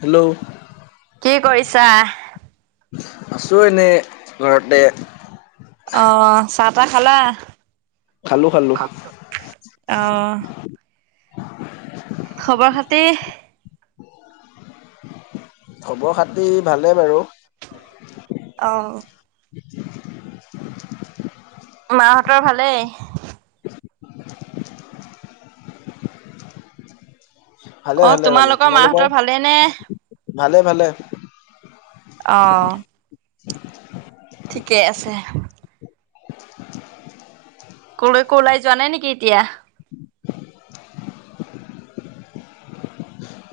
Hello. কি কৰিছা? আছোঁ এনেই ঘৰতে। অঁহ চাহ তাহ খালা? খালোঁ খালোঁ অঁহ' খবৰ খাতি- খবৰ খাতি ভালেই বাৰু। অঁ' মাহঁতৰ ভালেই। [inaudible] ভালে অ', ভালে ভালে। তোমালোকৰ? মাহঁতৰ ভালেইনে? ভালে ভালে। অঁ' ঠিকেই আছে। কলৈকো ওলাই যোৱা নাই নেকি এতিয়া।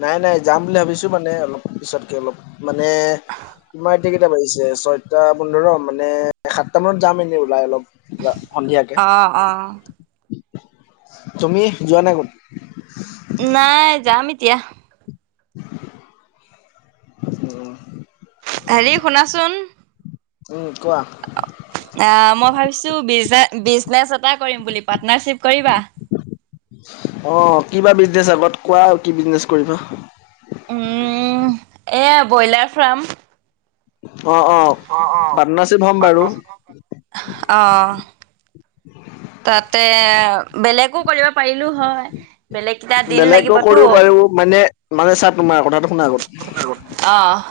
নাই নাই যাম বুলি ভাবিছো মানে অলপ পিছতকে অলপ মানে তোমাৰ- এতিয়া কেইটা বাজিছে ছয়টা পোন্ধৰ মানে সাতটা মানত যাম এনেই ওলাই অলপ। সন্ধিয়াকে আ অ', অ'। তুমি যোৱা নাই কতো? নাই যাম এতিয়া। অঁ' হেৰি শুনাচোন? উম' কোৱা। আঁ মই ভাবিছো বিজনেচ এটা কৰিম বুলি পাৰ্টনাৰশ্বিপ কৰিবা। অঁ কিবা বিজনেচ আগত কোৱা আৰু কি বিজনেচ কৰিবা? উম' এয়া ব্ৰইলাৰ ফাৰ্ম। অঁ অঁ পাটনাৰশ্বিপ হ'ম বাৰু। অঁ তাতে বেলেগো কৰিব- পাৰিলো হয়, বেলেগ- কেইটা দিন বেলেকেও কৰিব লাগিবতো পাৰ মানে, মানে চা তোমাৰ কথাটো শুনা আগত। অঁ'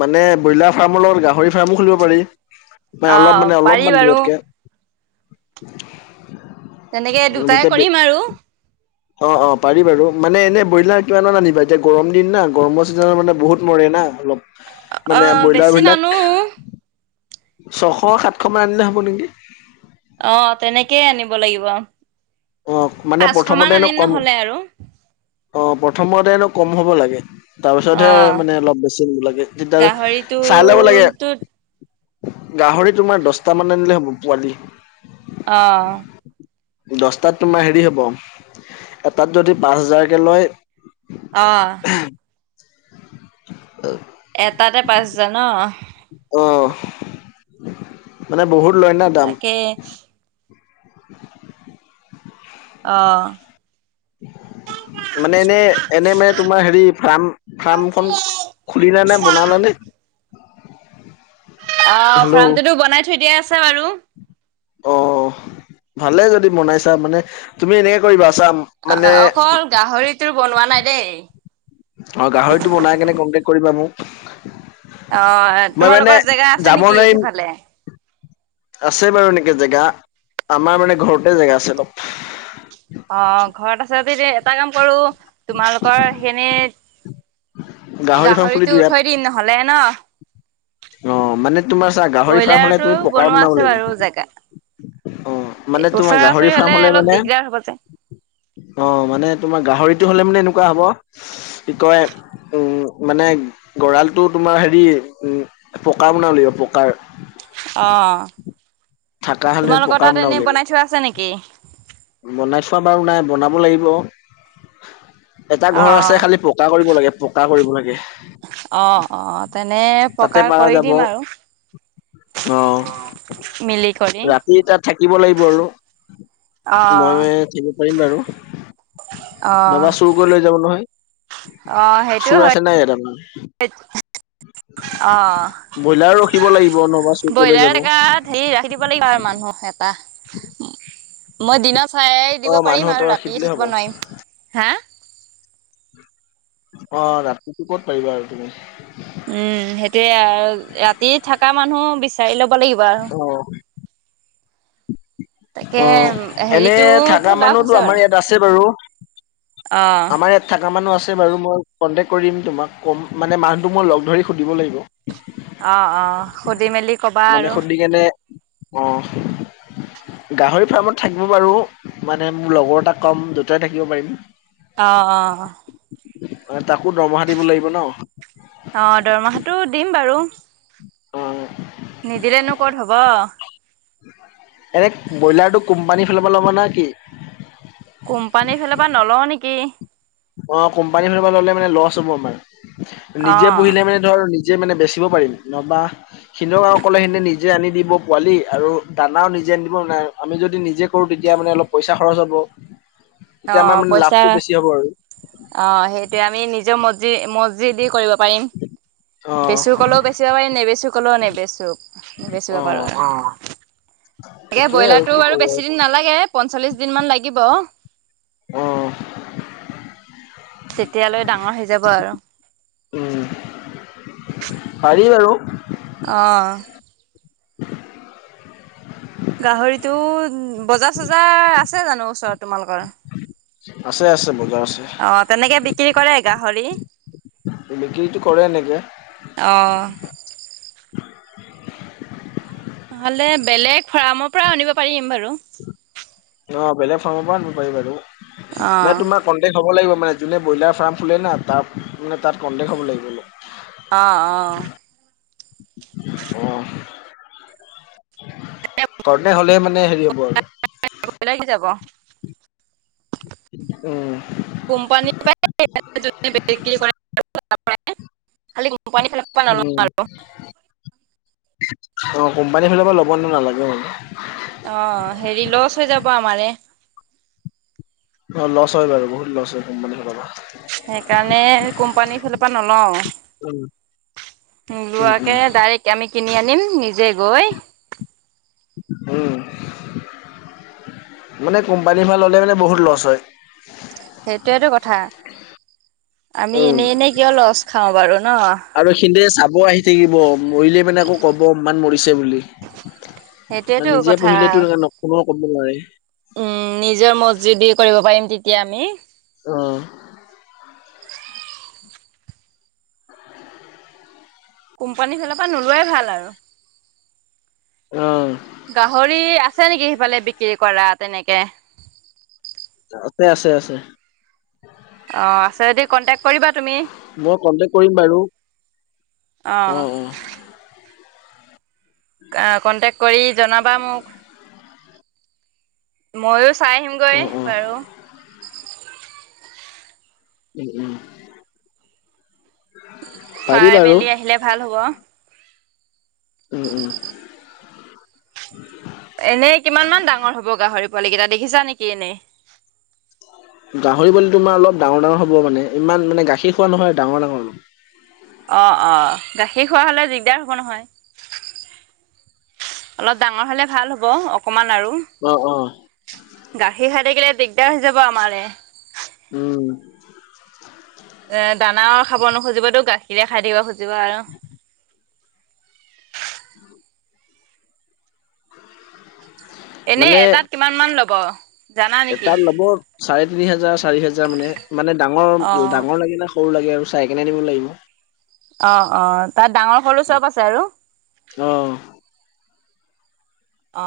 মানে ব্ৰইলাৰ ফাৰ্মৰ লগত গাহৰি ফাৰ্মো খুলিব পাৰি মে অলপ অহ মানে পাৰি অলপমান বাৰু দূৰতকে। তেনেকে উম' দুটাই তেতিয়া বে- কৰিম আৰু অঁ অঁ পাৰি বাৰু মানে এনে ব্ৰইলাৰ কিমান আনিবা? এতিয়া গৰম দিন না গৰমৰ চিজনৰ মানে বহুত- মৰে না অলপ। মানে অ ব্ৰইলাৰ বেছি বিলাক- নানো ছশ সাতশ মান আনিলে হ'ব নেকি? অঁ' তেনেকেই আনিব লাগিব। অঁ মানে পাঁচশ মান প্ৰথমতেনো আনিম কম, নহ'লে আৰু অঁ প্ৰথমতেনো কম হ'ব লাগে। অ তাপাছতহে মানে অলপ বেছি নিব লাগে, তেতিয়া চাই ল'ব লাগে। গাহৰিটোটোত গাহৰি তোমাৰ দছটামান আনিলে হ'ব পোৱালি। অঁ' দছ- তাত তোমাৰ হেৰি হ'ব, এটাত যদি পাঁচ হাজাৰকে লয়- অঁ' অগ- এটাতে পাঁচ হাজাৰ ন। অঁ' মানে বহুত লয় না। দাম তাকে, - [inaudible] অঁ' মানে এনেই এনেই মানে তোমাৰ হেৰি ফাৰ্ম ফাৰ্মখন- খুলিলা নে, বনালা নে? অ', হেল্ল' ফাৰ্মটোতো বনাই থৈ দিয়াই আছে বাৰু। অ', ভালে যদি বনাইছা মানে তুমি এনেকে কৰিবা চা মানে অ-অকল গাহৰিটো বনোৱা নাই দেই। অ', গাহৰিটো বনাই কেনে কনটেক কৰিবা মোক। অ', মই মানে তোমালোকৰ জেগা আছে যাব নেকি নোৱাৰিম সিফালে? আছে বাৰু এনেকে জেগা, আমাৰ মানে ঘৰতে জেগা আছে অলপ। অ', ঘৰত আছে যদি যে এটা কাম কৰো তোমালোকৰ সখিনি গাহৰি ফাৰ্ম খুলিলো গাহৰিটো উ ইয়াত থৈ দিম নহলে ন। অ', মানে তোমাৰ চা গাহৰি ফাৰ্ম হলে ব্ৰইলাৰটো তুমি পকাৰ বনোৱা বনাব আছে বাৰু লাগিব, জেগা। অ',। মানে তোমাৰ ওচৰা ওচৰি গাহৰি ফাৰ্ম হলে অলপ মানে দিগদাৰ হ'ব যে। অ', মানে তোমাৰ গাহৰিটো হলে মানে এনেকুৱা হব কি কয় উম, মানে গৰালটো তোমাৰ হেৰি উম পকা বনাব লাগিব পকাৰ। অ', থাকা হ'লে তোমালোকৰ পকাৰ তাত বনাব এনেই লাগিব। বনাই থোৱা আছে নেকি? বনাই থোৱা নাই মানে বনাব লাগিব, এটা ঘৰ আছে অ'। খালি প পটা কৰিব লাগে পকা কৰিব লাগে। অ', অ', তেনে তাতে পকাৰ পাৰা কৰি যাব দিম আৰু। অ', মিলি কৰি। ৰাতি তাত থাকিব লাগিব আৰু। মই অ', থাকিব পাৰিম বাৰু অ', নাইবা চুৰ কৰি লৈ যাব অ', নহয়। সেইটো চুৰ হয় আছে নাই? অ'। [unintelligible] ব্ৰইলাৰ ৰখিব লাগিব নহবা চুৰ কৰি লৈ যাব। হে ৰাখি দিব লাগিব [unintelligible] মানুহ এটা, মই দিনত চাই অ দিব মানুহ পাৰিম এটা আৰু ৰাখি ৰাতিয়ে দিলেই থাকিব হ'ব নোৱাৰিম, হা। অ', ৰাতিটো ক'ত পাৰিবা আৰু তুমি। উম, সেইটোয়ে আৰু ৰাতি থকা মানুহ বিচাৰি ল'ব লাগিব আৰু। অ'। তাকে অ', এনে থাকা হেৰিটোতো লাভ মানুহতো হৈছে আমাৰ বাৰু ইয়াত আছে অ'। থকা মানুহ আছে বাৰু মই কণ্টেক্ট কৰি দিম তোমাক কম, মানে মানুহটো মোক লগ ধৰি সুধিব লাগিব। অ', অ', সুধি মেলি কবা আৰু। [unintelligible] অ'। গাহৰি ফাৰ্মত থাকিব পাৰো, মানে মোৰ লগৰ এটা কম দুটাই থাকিব পাৰিম। অ', অ'। মানে তাকো দৰমহা দিব লাগিব ন। অ', দৰমাহাটো দিম বাৰু। অ'। নিদিলেনো ক'ত হব। এনে ব্ৰইলাৰটো কোম্পানীৰ ফালৰ পৰা ল'বা নে কি? কোম্পানীৰ ফালৰ পৰা নলওঁ নেকি। অ', কোম্পানী ফাল পৰা ললে মানে লছ হ'ব আমাৰ, নিজে অ', পুহিলে মানে ধৰ নিজে মানে বেচিব পাৰিম নবা [unintelligible] নিজে আনি দিব পোৱালি আৰু দানাও নিজে আন দিব নাই আমি যদি নিজে কৰো তেতিয়া মানে অলপ পইচা খৰচ হ'ব, তেতিয়া আমাৰ অ', মানে পইচা লাভটো বেছি হ'ব আৰু। অ', সেইটোৱে আমি নিজৰ মজজি-মজজি দি কৰিব পাৰিম, অ বেচো ক'লেও বেচিব পাৰিম নেবেচো কলেও নেবেচি বেচিব অ পাৰো আৰু, তাকে এইটোয়ে ব্ৰইলাৰটো কি আৰু কৰো বেছি দিন নালাগে। পঞ্চল্লিছ দিনমান লাগিব। অ'। তেতিয়ালৈ ডাঙৰ হৈ যাব আৰু। উম, পাৰি বাৰু। অ'। গাহৰিটো বজাৰ চজাৰ আছে জানো ওচৰত তোমালোকৰ? আছে আছে বজাৰ আছে। অ', তেনেকে বিক্ৰী কৰে গাহৰি? বিক্ৰীটো কৰে এনেকে অ'। নহ'লে বেলেগ ফাৰ্মৰ পৰা আনিব পাৰিম বাৰু। অ', বেলেগ ফাৰ্মৰ পৰা আনিব পাৰি বাৰু, [unintelligible] অ' তোমাক কনটেক হ'ব লাগিব মানে যোনে বইলাৰ ফাৰ্ম খুলে না তাত মানে তাত কনটেক হ'ব লাগিব। অলপ অ', অ'। অ', কৰণে হ'লে মানে হেৰি হব আৰু। [unintelligible] কি যাব? উম। কোম্পানী পায় [unintelligible] উম, অ', কোম্পানীৰ ফালৰ পৰা ল'ব নে নালাগে মানে। অ', হেৰি লচ হৈ যাব আমাৰে। অ', লছ হয় বাৰু বহুত লছ হয় কোম্পানীৰ ফালৰ পৰা। সেইকাৰণে কোম্পানীৰ ফালৰ পৰা নলওঁ। উম। উম লোৱাকে উম ডাইৰেক্ট আমি কিনি আনিম নিজে গৈ উম, মানে কোম্পানীৰ পা ল'লে মানে বহুত লচ হয়। সেইটোৱেতো কথা, আমি উম। এনেই এনেই কিয় লছ খাওঁ বাৰু ন'। আৰু সিদে চাব আহি থাকিব মৰিলে মানে আকৌ ক'ব ইমান মৰিছে বুলি। সেইটোয়েতো বা নিজে কথা পুঢ়িলেটো [unintelligible] কেনেও ক'ব নোৱাৰে। উম, নিজৰ মৰজিদি কৰিব পাৰিম তেতিয়া আমি। অ'। কোম্পানীৰ ফালৰ পৰা নোলোৱাই ভাল আৰু। অ'। গাহৰি আছে নেকি সিফালে বিক্ৰী কৰা তেনেকে? আছে আছে আছে। অ', আছে যদি কণ্টেক কৰিবা তুমি, মই কন্টেক কৰিম বাৰু অ'। আ, কণ্টেক কৰি জনাবা মোক। মইয়ো চাই আহিমগৈ অ অ। বাৰু। উম, উম। পাৰি চাই বাৰু মেলি আহিলে ভাল হ'ব আও। উম, উম। এনেই কিমান মান ডাঙৰ হ'ব গাহৰি পোৱালি কেইটা দেখিছা নেকি এনেই? গাহৰি পোৱালি তোমাৰ অলপ ডাঙৰ ডাঙৰ হব মানে ইমান মানে গাখীৰ খোৱা নহয় ডাঙৰ ডাঙৰ [unintelligible] অ', অ', গাখীৰ খোৱা হ'লে দিগদাৰ হ'ব নহয়। অলপ ডাঙৰ হ'লে ভাল হ'ব অকণমান আৰু। অ, অ। গাখীৰ খাই থাকিলে দিগদাৰ হৈ যাব আমাৰে। উম। এ দানাও খাব নোখোজিবতো গাখীৰে খাই থাকিব খুজিব আৰু। এনে মানে এটাত কিমান মান লব? জানা নেকি তাত ল'ব চাৰে তিনি হাজাৰ চাৰি হেজাৰ মানে। মানে অ ডাঙৰ ডাঙৰ লাগিলে সৰু লাগে আৰু চাইকেনে আনিব লাগিব। অ, অ, তাত ডাঙৰ সৰু চব আছে আৰু। অ।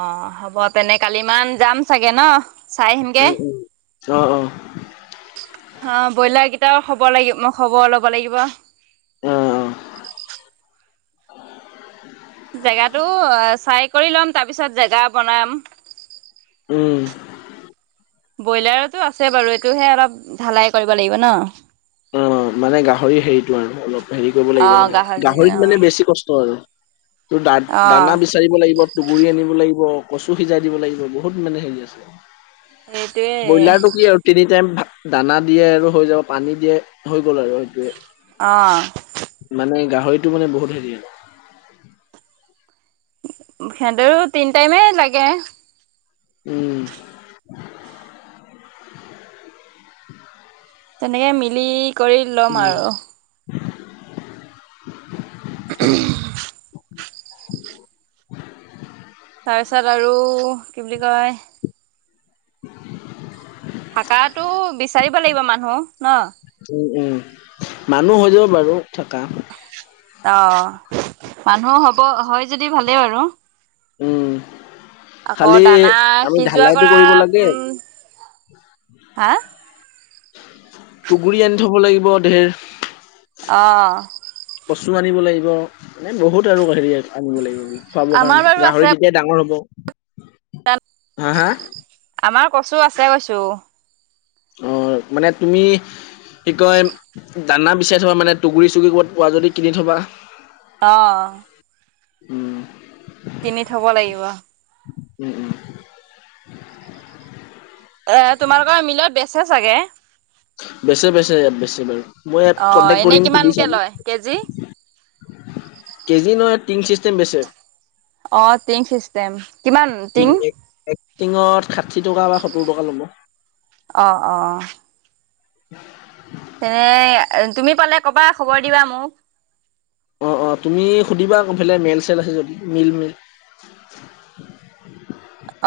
অ, হ'ব তেনে কালি মান যাম চাগে ন, চাই আহিমগে? উম উম অ অ অ ব্ৰইলাৰ কেইটাও খব লাগিব মই খবৰ ল'ব লাগিব। এ, অ'। জেগাতো চাই কৰি ল'ম, তাৰপিছত জেগা বনাম। উম। ব্ৰইলাৰতো আছে বাৰু এইটোহে অলপ ঢালাই কৰিব লাগিব ন। অ' মানে গাহৰি হেৰিটো আৰু অলপ হেৰি কৰিব অ লাগিব মানে, গাহৰি অ গাহৰিত মানে বেছি কষ্ট আৰু। টো দা অ দানা বিচ চাৰিব লাগিব, টুহগুৰি আনিব লাগিব, কচু সিজাই দিব লাগিব, বহুত মানে হেৰি আছে। সেইটোৱে ব্ৰইলাৰ টো কি আৰু তিনি টাইম দানা দিয়ে আৰু হৈ যাব, পানী দিয়ে হৈ গ'ল আৰু সেইটোৱেই। অঁ। মানে গাহৰিটো মানে বহুত হেৰি আৰু। সিহ'তৰো তিনি টাইমে লাগে। উম। তেনেকে মিলি কৰি ল'ম উম আৰু। [unintelligible] [inaudible] তাৰছত আৰু কি বুলি কয়। [inaudible] থাকাটো বিচাৰিব লাগিব মানুহ ন? উম উম, মানুহ হৈ যাব বাৰু থাকা। অ', মানুহ হ'ব হয় যদি ভালেই বাৰু। উম, আকৌ খালি দানা আমি সিজোৱা ঢালাইটো কৰা কৰিব লাগে। উম হা টুগুৰি আনি থব লাগিব ঢেৰ। অ' কচু আনিব লাগিব। মানে বহুত আৰু হেৰি আনিব লাগিব খুৱাব আমাৰ কাৰণে বাৰু আছে গাহৰি তিয়া ডাঙৰ হব। হা হা? আমাৰ কচু আছে কৈছো। অ', মানে তুমি কি কয় দানা বিচাৰি থ'বা মানে। টুহগুৰি চুগুৰি ক'ৰবত পোৱা যদি কিনি থ'বা। অ' উম কিনি থব লাগিব। উম উম। এ তোমালোকৰ মিলত বেচে চাগে? বেচে বেচে ইয়াত বেচে বাৰু, মই অ ইয়াত কন্টেক এনেই কৰিম সুধি কিমানকে চাম। লয় কেজি কেজি নহয় টিং চিষ্টেম বেচে। অ' টিং চিষ্টেম। টিং এক টিঙত ষাঠি টকা বা সত্তৰ টকা ল'ব। অ অ তেনে তুমি পালে কবা খবৰ দিবা মোক। অ' অ' তুমি সুধিবা আকৌ সেইফালে মে'ল চে'ল আছে যদি মিল মিল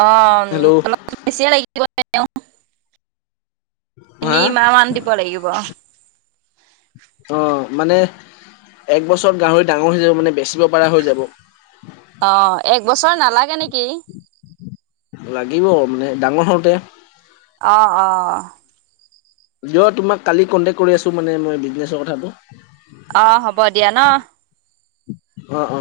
অ হেল্ল' অলপ বেছিয়ে লাগিব এনেও তিনি হা মাহ মান দিব লাগিব। অ' মানে এক বছৰত গাহৰি ডাঙৰ হৈ যাব মানে বেচিব পৰা হৈ যাব। অ এক বছৰ নালাগে নেকি? লাগিব, মানে ডাঙৰ হওতে। অ অ দিয় তোমাক কালি কণ্ট্ৰেক্ট কৰি আছো মানে মই বিজনেছৰ কথাটো। অ' হ'ব দিয়া ন। অ' অ